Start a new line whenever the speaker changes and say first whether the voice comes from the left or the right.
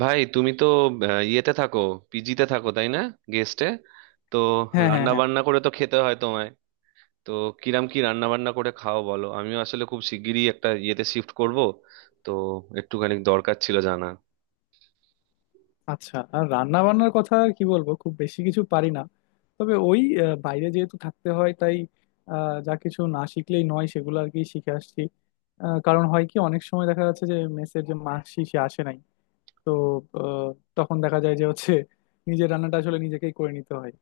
right: ভাই তুমি তো ইয়েতে থাকো, পিজিতে থাকো তাই না? গেস্টে, তো
left: হ্যাঁ, হ্যাঁ,
right: রান্না
left: হ্যাঁ।
right: বান্না করে তো খেতে হয় তোমায়। তো কিরাম কি রান্না বান্না করে খাও বলো? আমিও আসলে খুব শিগগিরই একটা ইয়েতে শিফট করব, তো একটুখানি দরকার ছিল জানা।
left: আচ্ছা, আর রান্না বান্নার কথা আর কি বলবো, খুব বেশি কিছু পারি না। তবে ওই বাইরে যেহেতু থাকতে হয়, তাই যা কিছু না শিখলেই নয় সেগুলো আর কি শিখে আসছি। কারণ হয় কি, অনেক সময় দেখা যাচ্ছে যে মেসের যে মাসি সে আসে নাই। তো আহ, তখন দেখা যায় যে হচ্ছে নিজের রান্নাটা আসলে নিজেকেই করে নিতে হয়।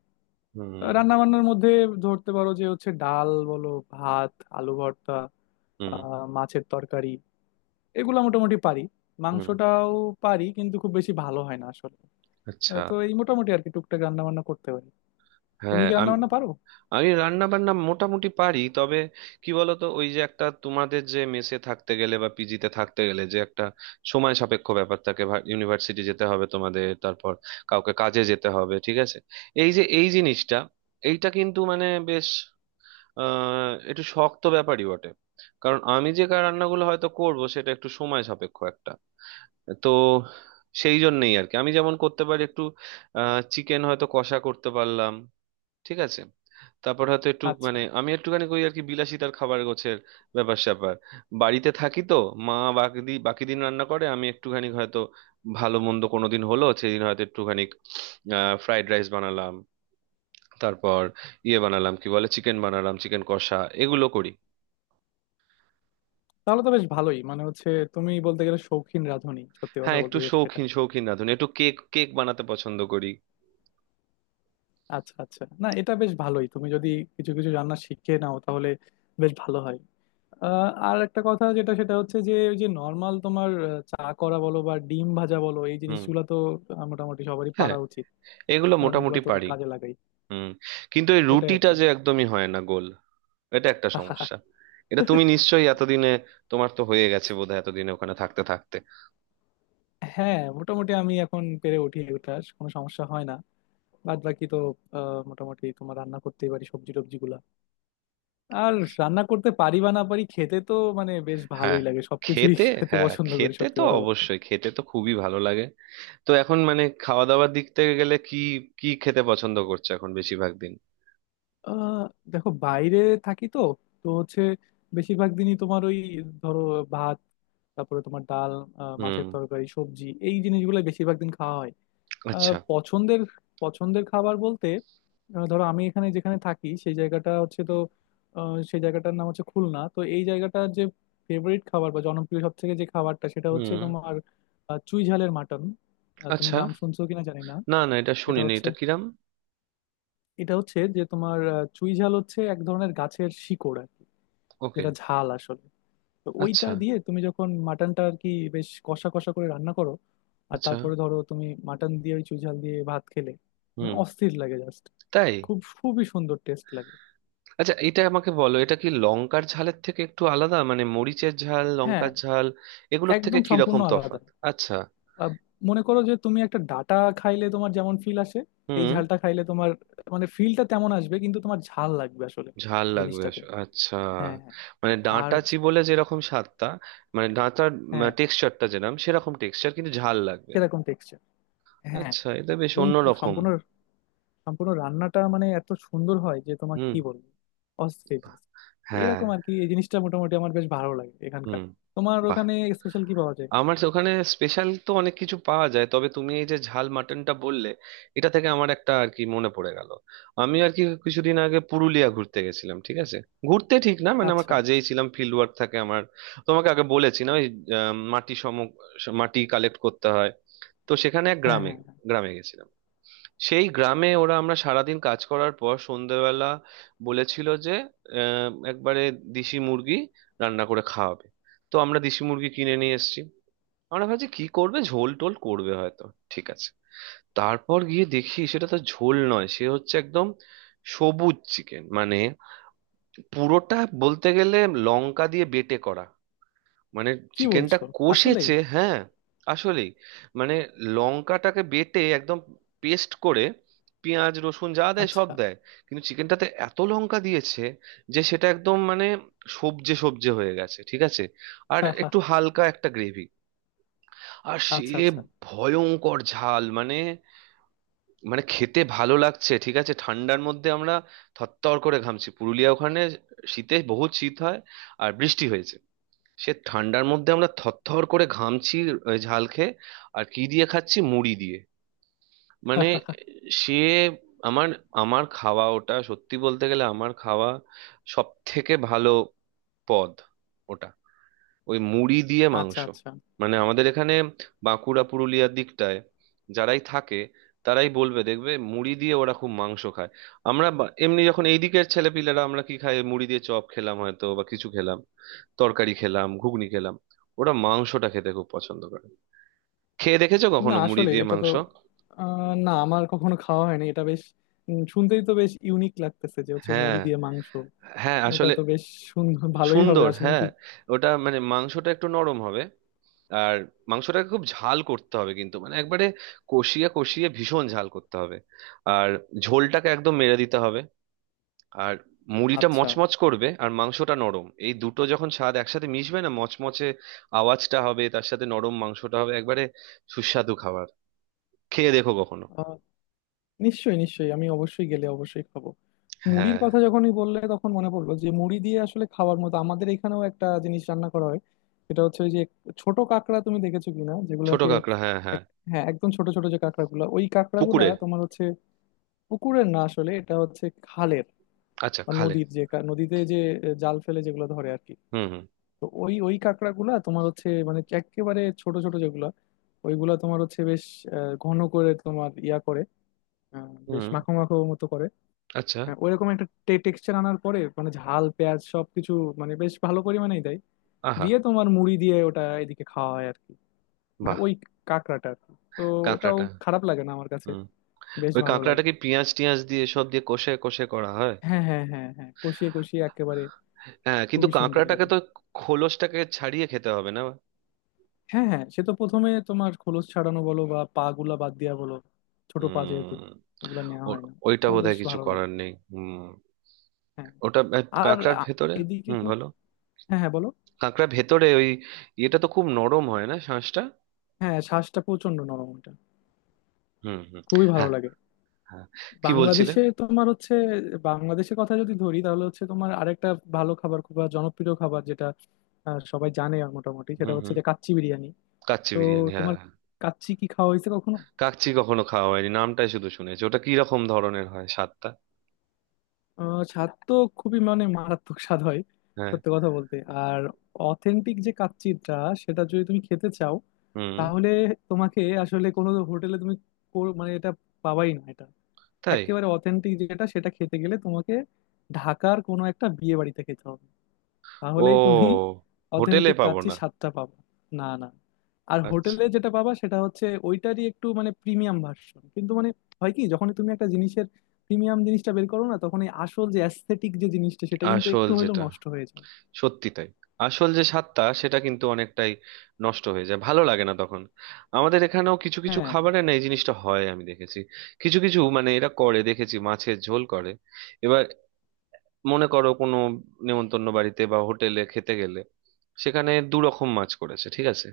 right: হুম,
left: রান্না বান্নার মধ্যে ধরতে পারো যে হচ্ছে ডাল বলো, ভাত, আলু ভর্তা,
right: হুম,
left: মাছের তরকারি, এগুলো মোটামুটি পারি।
right: হুম।
left: মাংসটাও পারি, কিন্তু খুব বেশি ভালো হয় না আসলে।
right: আচ্ছা।
left: তো এই মোটামুটি আর কি টুকটাক রান্না বান্না করতে পারি। তুমি
right: হ্যাঁ
left: কি রান্না
right: আমি,
left: বান্না পারো?
right: রান্না বান্না মোটামুটি পারি, তবে কি বলতো, ওই যে একটা তোমাদের, যে মেসে থাকতে গেলে বা পিজিতে থাকতে গেলে যে একটা সময় সাপেক্ষ ব্যাপার থাকে। ইউনিভার্সিটি যেতে হবে তোমাদের, তারপর কাউকে কাজে যেতে হবে, ঠিক আছে। এই যে এই জিনিসটা, এইটা কিন্তু মানে বেশ একটু শক্ত ব্যাপারই বটে। কারণ আমি যে রান্নাগুলো হয়তো করব, সেটা একটু সময় সাপেক্ষ একটা, তো সেই জন্যই আর কি। আমি যেমন করতে পারি একটু চিকেন হয়তো কষা করতে পারলাম, ঠিক আছে। তারপর হয়তো একটু
left: আচ্ছা,
right: মানে আমি একটুখানি করি আর কি, বিলাসিতার খাবার গোছের ব্যাপার স্যাপার। বাড়িতে থাকি তো, মা বাকি দিন বাকি দিন রান্না করে, আমি একটুখানি হয়তো ভালো মন্দ কোনো দিন হলো সেদিন হয়তো একটুখানি ফ্রাইড রাইস বানালাম, তারপর ইয়ে বানালাম কি বলে, চিকেন বানালাম, চিকেন কষা, এগুলো করি।
left: তাহলে তো বেশ ভালোই মানে হচ্ছে, তুমি বলতে গেলে শৌখিন রাঁধুনি, সত্যি কথা
right: হ্যাঁ একটু
left: বলতে যেটা সেটা।
right: শৌখিন শৌখিন না, ধরুন একটু কেক কেক বানাতে পছন্দ করি।
left: আচ্ছা আচ্ছা, না এটা বেশ ভালোই, তুমি যদি কিছু কিছু রান্না শিখে নাও তাহলে বেশ ভালো হয়। আর একটা কথা যেটা সেটা হচ্ছে যে, ওই যে নর্মাল তোমার চা করা বলো বা ডিম ভাজা বলো, এই
right: হুম।
left: জিনিসগুলো তো মোটামুটি সবারই
right: হ্যাঁ
left: পারা উচিত,
right: এগুলো
left: কারণ এগুলো
right: মোটামুটি
left: তো
right: পারি।
left: কাজে লাগাই।
right: হুম। কিন্তু এই
left: এটাই আর
right: রুটিটা
left: কি।
right: যে একদমই হয় না গোল, এটা একটা সমস্যা। এটা তুমি নিশ্চয়ই এতদিনে, তোমার তো হয়ে গেছে বোধহয় এতদিনে ওখানে থাকতে থাকতে।
left: হ্যাঁ, মোটামুটি আমি এখন পেরে উঠি ওটা, কোনো সমস্যা হয় না। বাদ বাকি তো মোটামুটি তোমার রান্না করতেই পারি, সবজি টবজি গুলা। আর রান্না করতে পারি বা না পারি, খেতে তো মানে বেশ
right: হ্যাঁ
left: ভালোই লাগে সবকিছুই
right: খেতে,
left: খেতে
right: হ্যাঁ
left: পছন্দ করি,
right: খেতে
left: সত্যি
right: তো
left: কথা বলতে।
right: অবশ্যই, খেতে তো খুবই ভালো লাগে। তো এখন মানে খাওয়া দাওয়ার দিক থেকে গেলে কি কি খেতে পছন্দ করছো এখন বেশিরভাগ দিন?
left: আহ দেখো, বাইরে থাকি তো, তো হচ্ছে বেশিরভাগ দিনই তোমার ওই, ধরো, ভাত, তারপরে তোমার ডাল,
right: হুম।
left: মাছের তরকারি, সবজি, এই জিনিসগুলো বেশিরভাগ দিন খাওয়া হয়।
right: আচ্ছা।
left: পছন্দের, পছন্দের খাবার বলতে, ধরো আমি এখানে যেখানে থাকি সেই জায়গাটা হচ্ছে তো, সেই জায়গাটার নাম হচ্ছে খুলনা। তো এই জায়গাটার যে ফেভারিট খাবার বা জনপ্রিয় সব থেকে যে খাবারটা সেটা হচ্ছে
right: হুম।
left: তোমার চুই ঝালের মাটন। তুমি
right: আচ্ছা।
left: নাম শুনছো কিনা জানি না।
right: না না এটা
left: এটা
right: শুনিনি,
left: হচ্ছে,
right: এটা কিরাম?
left: এটা হচ্ছে যে তোমার চুই ঝাল হচ্ছে এক ধরনের গাছের শিকড় আর কি,
right: ওকে।
left: যেটা ঝাল আসলে। তো ওইটা
right: আচ্ছা।
left: দিয়ে তুমি যখন মাটনটা আর কি বেশ কষা কষা করে রান্না করো, আর
right: আচ্ছা।
left: তারপরে ধরো তুমি মাটন দিয়ে ওই চুই ঝাল দিয়ে ভাত খেলে, মানে
right: হুম।
left: অস্থির লাগে জাস্ট।
right: তাই?
left: খুব খুবই সুন্দর টেস্ট লাগে।
right: আচ্ছা এটা আমাকে বলো, এটা কি লঙ্কার ঝালের থেকে একটু আলাদা? মানে মরিচের ঝাল,
left: হ্যাঁ,
right: লঙ্কার ঝাল, এগুলোর থেকে
left: একদম
right: কি
left: সম্পূর্ণ
right: রকম
left: আলাদা।
right: তফাৎ? আচ্ছা।
left: আহ, মনে করো যে তুমি একটা ডাটা খাইলে তোমার যেমন ফিল আসে, এই
right: হুম।
left: ঝালটা খাইলে তোমার মানে ফিলটা তেমন আসবে, কিন্তু তোমার ঝাল লাগবে আসলে
right: ঝাল লাগবে
left: জিনিসটাতে।
right: আচ্ছা।
left: হ্যাঁ, হ্যাঁ।
right: মানে
left: আর
right: ডাঁটা বলে যেরকম স্বাদটা, মানে ডাঁটার
left: হ্যাঁ,
right: টেক্সচারটা যেরকম সেরকম টেক্সচার কিন্তু ঝাল লাগবে।
left: সেরকম টেক্সচার। হ্যাঁ,
right: আচ্ছা, এটা বেশ
left: এবং
right: অন্য রকম।
left: সম্পূর্ণ, সম্পূর্ণ রান্নাটা মানে এত সুন্দর হয় যে তোমাকে
right: হুম।
left: কি বলবো, অস্থির
right: বাহ,
left: just।
right: হ্যাঁ।
left: এরকম আর কি, এই জিনিসটা মোটামুটি আমার বেশ ভালো লাগে এখানকার।
right: হুম।
left: তোমার
right: বাহ।
left: ওখানে স্পেশাল কি পাওয়া যায়?
right: আমার তো ওখানে স্পেশাল তো অনেক কিছু পাওয়া যায়, তবে তুমি এই যে ঝাল মাটনটা বললে, এটা থেকে আমার একটা আর কি মনে পড়ে গেল। আমি আর কি কিছুদিন আগে পুরুলিয়া ঘুরতে গেছিলাম, ঠিক আছে? ঘুরতে ঠিক না, মানে আমার
left: আচ্ছা।
right: কাজেই ছিলাম, ফিল্ড ওয়ার্ক থাকে আমার, তোমাকে আগে বলেছি না ওই আহ, মাটি সম মাটি কালেক্ট করতে হয়। তো সেখানে এক
left: হ্যাঁ,
right: গ্রামে,
left: হ্যাঁ, হ্যাঁ।
right: গেছিলাম। সেই গ্রামে ওরা, আমরা সারাদিন কাজ করার পর সন্ধেবেলা বলেছিল যে একবারে দেশি মুরগি রান্না করে খাওয়াবে। তো আমরা দেশি মুরগি কিনে নিয়ে এসেছি, আমরা ভাবছি কি করবে, ঝোল টোল করবে হয়তো, ঠিক আছে। তারপর গিয়ে দেখি সেটা তো ঝোল নয়, সে হচ্ছে একদম সবুজ চিকেন, মানে পুরোটা বলতে গেলে লঙ্কা দিয়ে বেটে করা, মানে
left: কি
right: চিকেনটা
left: বলছো, আসলেই?
right: কষেছে, হ্যাঁ। আসলেই, মানে লঙ্কাটাকে বেটে একদম পেস্ট করে পেঁয়াজ রসুন যা দেয় সব
left: আচ্ছা
right: দেয়, কিন্তু চিকেনটাতে এত লঙ্কা দিয়েছে যে সেটা একদম মানে সবজে সবজে হয়ে গেছে, ঠিক আছে? আর একটু হালকা একটা গ্রেভি আর সে
left: আচ্ছা আচ্ছা।
right: ভয়ঙ্কর ঝাল, মানে, মানে খেতে ভালো লাগছে ঠিক আছে, ঠান্ডার মধ্যে আমরা থরথর করে ঘামছি। পুরুলিয়া ওখানে শীতে বহুত শীত হয়, আর বৃষ্টি হয়েছে, সে ঠান্ডার মধ্যে আমরা থরথর করে ঘামছি ঝাল খেয়ে। আর কি দিয়ে খাচ্ছি? মুড়ি দিয়ে। মানে সে, আমার আমার খাওয়া ওটা, সত্যি বলতে গেলে আমার খাওয়া সব থেকে ভালো পদ ওটা, ওই মুড়ি দিয়ে
left: আচ্ছা
right: মাংস।
left: আচ্ছা,
right: মানে আমাদের এখানে বাঁকুড়া পুরুলিয়ার দিকটায় যারাই থাকে তারাই বলবে, দেখবে মুড়ি দিয়ে ওরা খুব মাংস খায়। আমরা এমনি যখন এই দিকের ছেলেপিলেরা, আমরা কি খাই? মুড়ি দিয়ে চপ খেলাম হয়তো বা কিছু খেলাম, তরকারি খেলাম, ঘুগনি খেলাম। ওরা মাংসটা খেতে খুব পছন্দ করে। খেয়ে দেখেছো
left: না
right: কখনো মুড়ি
left: আসলে
right: দিয়ে
left: এটা তো
right: মাংস?
left: না, আমার কখনো খাওয়া হয়নি। এটা বেশ শুনতেই তো বেশ ইউনিক লাগতেছে যে হচ্ছে মুড়ি
right: হ্যাঁ,
left: দিয়ে মাংস।
right: হ্যাঁ
left: এটা
right: আসলে।
left: তো বেশ সুন্দর ভালোই হবে
right: সুন্দর,
left: আশা
right: হ্যাঁ।
left: করি।
right: ওটা মানে মাংসটা একটু নরম হবে আর মাংসটাকে খুব ঝাল করতে হবে, কিন্তু মানে একবারে কষিয়ে কষিয়ে ভীষণ ঝাল করতে হবে। আর ঝোলটাকে একদম মেরে দিতে হবে। আর মুড়িটা
left: আচ্ছা।
right: মচমচ করবে আর মাংসটা নরম, এই দুটো যখন স্বাদ একসাথে মিশবে না, মচমচে আওয়াজটা হবে তার সাথে নরম মাংসটা হবে, একবারে সুস্বাদু খাবার। খেয়ে দেখো কখনো।
left: আহ, নিশ্চয়ই নিশ্চয়ই, আমি অবশ্যই গেলে অবশ্যই খাবো। মুড়ির
right: হ্যাঁ।
left: কথা যখনই বললে তখন মনে পড়লো যে, মুড়ি দিয়ে আসলে খাওয়ার মতো আমাদের এখানেও একটা জিনিস রান্না করা হয়। এটা হচ্ছে ওই যে ছোট কাঁকড়া, তুমি দেখেছো কিনা
right: ছোট
left: যেগুলোকে।
right: কাঁকড়া, হ্যাঁ হ্যাঁ।
left: এক- হ্যাঁ, একদম ছোট ছোট যে কাঁকড়াগুলো, ওই কাঁকড়াগুলা
right: পুকুরের?
left: তোমার হচ্ছে পুকুরের না, আসলে এটা হচ্ছে খালের
right: আচ্ছা,
left: বা
right: খালে।
left: নদীর যে নদীতে যে জাল ফেলে যেগুলো ধরে আর কি।
right: হুম, হুম।
left: তো ওই ওই কাঁকড়াগুলা তোমার হচ্ছে মানে একেবারে ছোট ছোট যেগুলা, ওইগুলা তোমার হচ্ছে বেশ ঘন করে তোমার ইয়া করে, বেশ
right: হুম।
left: মাখো মাখো মতো করে,
right: আচ্ছা।
left: ওইরকম একটা টেক্সচার আনার পরে, মানে ঝাল, পেঁয়াজ, সবকিছু মানে বেশ ভালো পরিমাণেই দেয়।
right: আহা।
left: দিয়ে তোমার মুড়ি দিয়ে ওটা এদিকে খাওয়া হয় আর কি, মানে
right: বাহ।
left: ওই কাঁকড়াটা আর কি। তো ওটাও
right: কাঁকড়াটা।
left: খারাপ লাগে না আমার কাছে,
right: হুম।
left: বেশ
right: ওই
left: ভালো লাগে।
right: কাঁকড়াটাকে পেঁয়াজ টিয়াজ দিয়ে সব দিয়ে কষে কষে করা হয়?
left: হ্যাঁ হ্যাঁ হ্যাঁ, হ্যাঁ কষিয়ে কষিয়ে একেবারে
right: হ্যাঁ, কিন্তু
left: খুবই সুন্দর
right: কাঁকড়াটাকে
left: লাগে।
right: তো খোলসটাকে ছাড়িয়ে খেতে হবে না?
left: হ্যাঁ হ্যাঁ, সে তো প্রথমে তোমার খোলস ছাড়ানো বলো বা পা গুলা বাদ দেওয়া বলো, ছোট পা যেহেতু
right: হুম।
left: ওগুলা নেওয়া হয় না।
right: ওইটা
left: তো বেশ
right: বোধহয় কিছু
left: ভালো লাগে।
right: করার নেই, হুম।
left: হ্যাঁ।
right: ওটা
left: আর
right: কাঁকড়ার
left: আ-
right: ভেতরে।
left: এদিকে
right: হুম,
left: তো,
right: ভালো।
left: হ্যাঁ হ্যাঁ বলো।
right: কাঁকড়ার ভেতরে ওই, এটা তো খুব নরম হয় না শাঁসটা?
left: হ্যাঁ, শ্বাসটা প্রচন্ড নরম ওটা,
right: হুম, হুম।
left: খুবই ভালো
right: হ্যাঁ,
left: লাগে।
right: হ্যাঁ। কি বলছিলে?
left: বাংলাদেশে তোমার হচ্ছে, বাংলাদেশের কথা যদি ধরি তাহলে হচ্ছে তোমার আরেকটা ভালো খাবার, খুব জনপ্রিয় খাবার যেটা সবাই জানে মোটামুটি, সেটা
right: হুম,
left: হচ্ছে
right: হুম।
left: যে কাচ্চি বিরিয়ানি।
right: কাচ্চি
left: তো
right: বিরিয়ানি, হ্যাঁ
left: তোমার
right: হ্যাঁ।
left: কাচ্চি কি খাওয়া হয়েছে কখনো?
right: কাচ্চি কখনো খাওয়া হয়নি, নামটাই শুধু শুনেছি। ওটা কি রকম ধরনের হয় স্বাদটা?
left: স্বাদ তো খুবই মানে মারাত্মক স্বাদ হয়,
right: হ্যাঁ।
left: সত্যি কথা বলতে। আর অথেন্টিক যে কাচ্চিটা, সেটা যদি তুমি খেতে চাও
right: হুম।
left: তাহলে তোমাকে আসলে কোনো হোটেলে তুমি মানে এটা পাবাই না এটা।
right: তাই?
left: একেবারে অথেন্টিক যেটা সেটা খেতে গেলে তোমাকে ঢাকার কোনো একটা বিয়ে বাড়িতে খেতে হবে, তাহলেই তুমি
right: ও, হোটেলে
left: অথেন্টিক
right: পাবো
left: কাচ্চি
right: না?
left: স্বাদটা পাবা। না না। আর
right: আচ্ছা।
left: হোটেলে যেটা পাবা সেটা হচ্ছে ওইটারই একটু মানে প্রিমিয়াম ভার্সন, কিন্তু মানে হয় কি, যখন তুমি একটা জিনিসের প্রিমিয়াম জিনিসটা বের করো না, তখন এই আসল যে অ্যাস্থেটিক যে জিনিসটা সেটা কিন্তু
right: আসল
left: একটু হইলেও
right: যেটা,
left: নষ্ট হয়ে যায়।
right: সত্যি তাই, আসল যে স্বাদটা সেটা কিন্তু অনেকটাই নষ্ট হয়ে যায়, ভালো লাগে না তখন। আমাদের এখানেও কিছু কিছু
left: হ্যাঁ
right: খাবারে না এই জিনিসটা হয়, আমি দেখেছি। কিছু কিছু মানে এরা করে দেখেছি, মাছের ঝোল করে এবার, মনে করো কোনো নেমন্তন্ন বাড়িতে বা হোটেলে খেতে গেলে, সেখানে দু রকম মাছ করেছে, ঠিক আছে?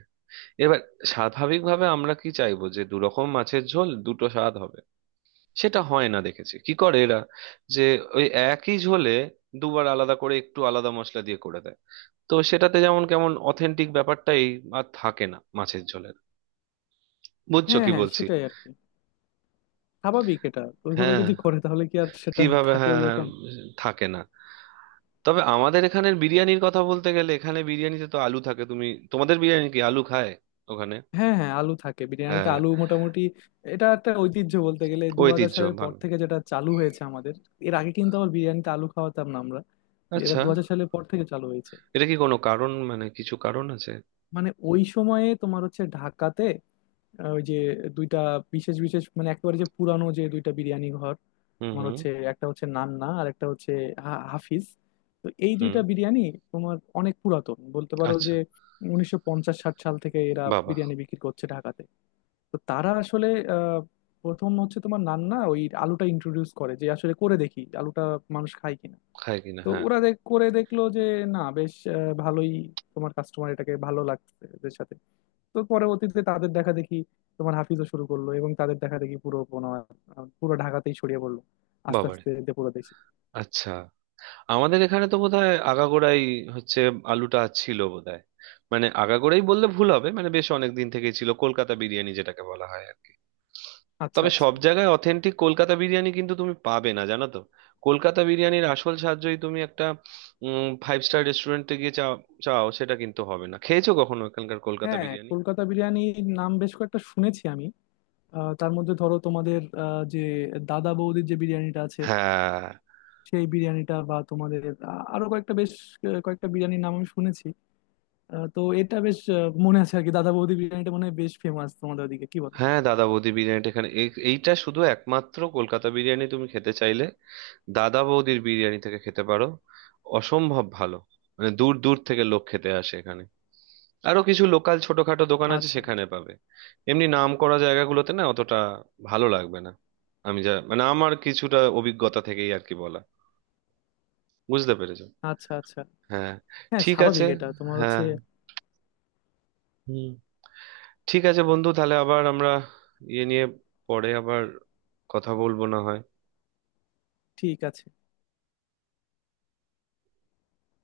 right: এবার স্বাভাবিকভাবে আমরা কি চাইবো? যে দু রকম মাছের ঝোল দুটো স্বাদ হবে। সেটা হয় না, দেখেছি কি করে এরা, যে ওই একই ঝোলে দুবার আলাদা করে একটু আলাদা মশলা দিয়ে করে দেয়। তো সেটাতে যেমন কেমন অথেন্টিক ব্যাপারটাই আর থাকে না মাছের ঝোলের। বুঝছো
left: হ্যাঁ
right: কি
left: হ্যাঁ,
right: বলছি?
left: সেটাই আর কি, স্বাভাবিক এটা। ওইভাবে
right: হ্যাঁ,
left: যদি করে তাহলে কি আর সেটা
right: কিভাবে,
left: থাকে
right: হ্যাঁ
left: ওই।
right: হ্যাঁ, থাকে না। তবে আমাদের এখানের বিরিয়ানির কথা বলতে গেলে, এখানে বিরিয়ানিতে তো আলু থাকে। তুমি, তোমাদের বিরিয়ানি কি আলু খায় ওখানে?
left: হ্যাঁ হ্যাঁ, আলু থাকে
right: হ্যাঁ
left: বিরিয়ানিতে,
right: হ্যাঁ,
left: আলু মোটামুটি এটা একটা ঐতিহ্য বলতে গেলে। 2000
right: ঐতিহ্য
left: সালের পর
right: ভাঙ।
left: থেকে যেটা চালু হয়েছে আমাদের। এর আগে কিন্তু আবার বিরিয়ানিতে আলু খাওয়াতাম না আমরা। এটা
right: আচ্ছা,
left: 2000 সালের পর থেকে চালু হয়েছে।
right: এটা কি কোনো কারণ, মানে কিছু কারণ আছে?
left: মানে ওই সময়ে তোমার হচ্ছে ঢাকাতে ওই যে দুইটা বিশেষ বিশেষ মানে একেবারে যে পুরানো যে দুইটা বিরিয়ানি ঘর
right: হুম,
left: তোমার
right: হুম।
left: হচ্ছে, একটা হচ্ছে নান্না আর একটা হচ্ছে হাফিজ। তো এই
right: হুম।
left: দুইটা বিরিয়ানি তোমার অনেক পুরাতন বলতে পারো
right: আচ্ছা।
left: যে, 1950-60 সাল থেকে এরা
right: বাবা।
left: বিরিয়ানি বিক্রি করছে ঢাকাতে। তো তারা আসলে আহ, প্রথম হচ্ছে তোমার নান্না ওই আলুটা ইন্ট্রোডিউস করে, যে আসলে করে দেখি আলুটা মানুষ খায় কিনা।
right: খায় কিনা,
left: তো
right: হ্যাঁ।
left: ওরা করে দেখলো যে না, বেশ ভালোই তোমার কাস্টমার এটাকে ভালো লাগছে এদের সাথে। তো পরবর্তীতে তাদের দেখা দেখি তোমার হাফিজও শুরু করলো, এবং তাদের দেখা দেখি পুরো তোমার পুরো ঢাকাতেই ছড়িয়ে পড়লো, আস্তে
right: বাবারে।
left: আস্তে যে পুরো দেশে।
right: আচ্ছা আমাদের এখানে তো বোধহয় আগাগোড়াই হচ্ছে আলুটা ছিল বোধহয়। মানে আগাগোড়াই বললে ভুল হবে, মানে বেশ অনেক দিন থেকেই ছিল, কলকাতা বিরিয়ানি যেটাকে বলা হয় আর কি।
left: আচ্ছা
right: তবে
left: আচ্ছা।
right: সব জায়গায় অথেন্টিক কলকাতা বিরিয়ানি কিন্তু তুমি পাবে না, জানো তো। কলকাতা বিরিয়ানির আসল সাহায্যই তুমি একটা ফাইভ স্টার রেস্টুরেন্টে গিয়ে চাও, চাও সেটা কিন্তু হবে না। খেয়েছো কখনো এখানকার কলকাতা
left: হ্যাঁ,
right: বিরিয়ানি?
left: কলকাতা বিরিয়ানির নাম বেশ কয়েকটা শুনেছি আমি। তার মধ্যে ধরো তোমাদের যে দাদা বৌদির যে বিরিয়ানিটা আছে,
right: হ্যাঁ
left: সেই বিরিয়ানিটা বা তোমাদের আরো কয়েকটা বেশ কয়েকটা বিরিয়ানির নাম আমি শুনেছি। তো এটা বেশ মনে আছে আর কি, দাদা বৌদি বিরিয়ানিটা মনে হয় বেশ ফেমাস তোমাদের ওদিকে কি বলো?
right: হ্যাঁ, দাদা বৌদি বিরিয়ানিটা এখানে, এইটা শুধু একমাত্র কলকাতা বিরিয়ানি তুমি খেতে চাইলে দাদা বৌদির বিরিয়ানি থেকে খেতে পারো। অসম্ভব ভালো, মানে দূর দূর থেকে লোক খেতে আসে এখানে। আরো কিছু লোকাল ছোটখাটো দোকান আছে
left: আচ্ছা
right: সেখানে পাবে। এমনি নাম করা জায়গাগুলোতে না অতটা ভালো লাগবে না। আমি যা, মানে আমার কিছুটা অভিজ্ঞতা থেকেই আর কি বলা, বুঝতে পেরেছো?
left: আচ্ছা আচ্ছা।
right: হ্যাঁ।
left: হ্যাঁ,
right: ঠিক আছে।
left: স্বাভাবিক এটা তোমার
right: হ্যাঁ।
left: হচ্ছে।
right: হুম। ঠিক আছে বন্ধু, তাহলে আবার আমরা ইয়ে নিয়ে পরে আবার কথা বলবো না হয়।
left: ঠিক আছে।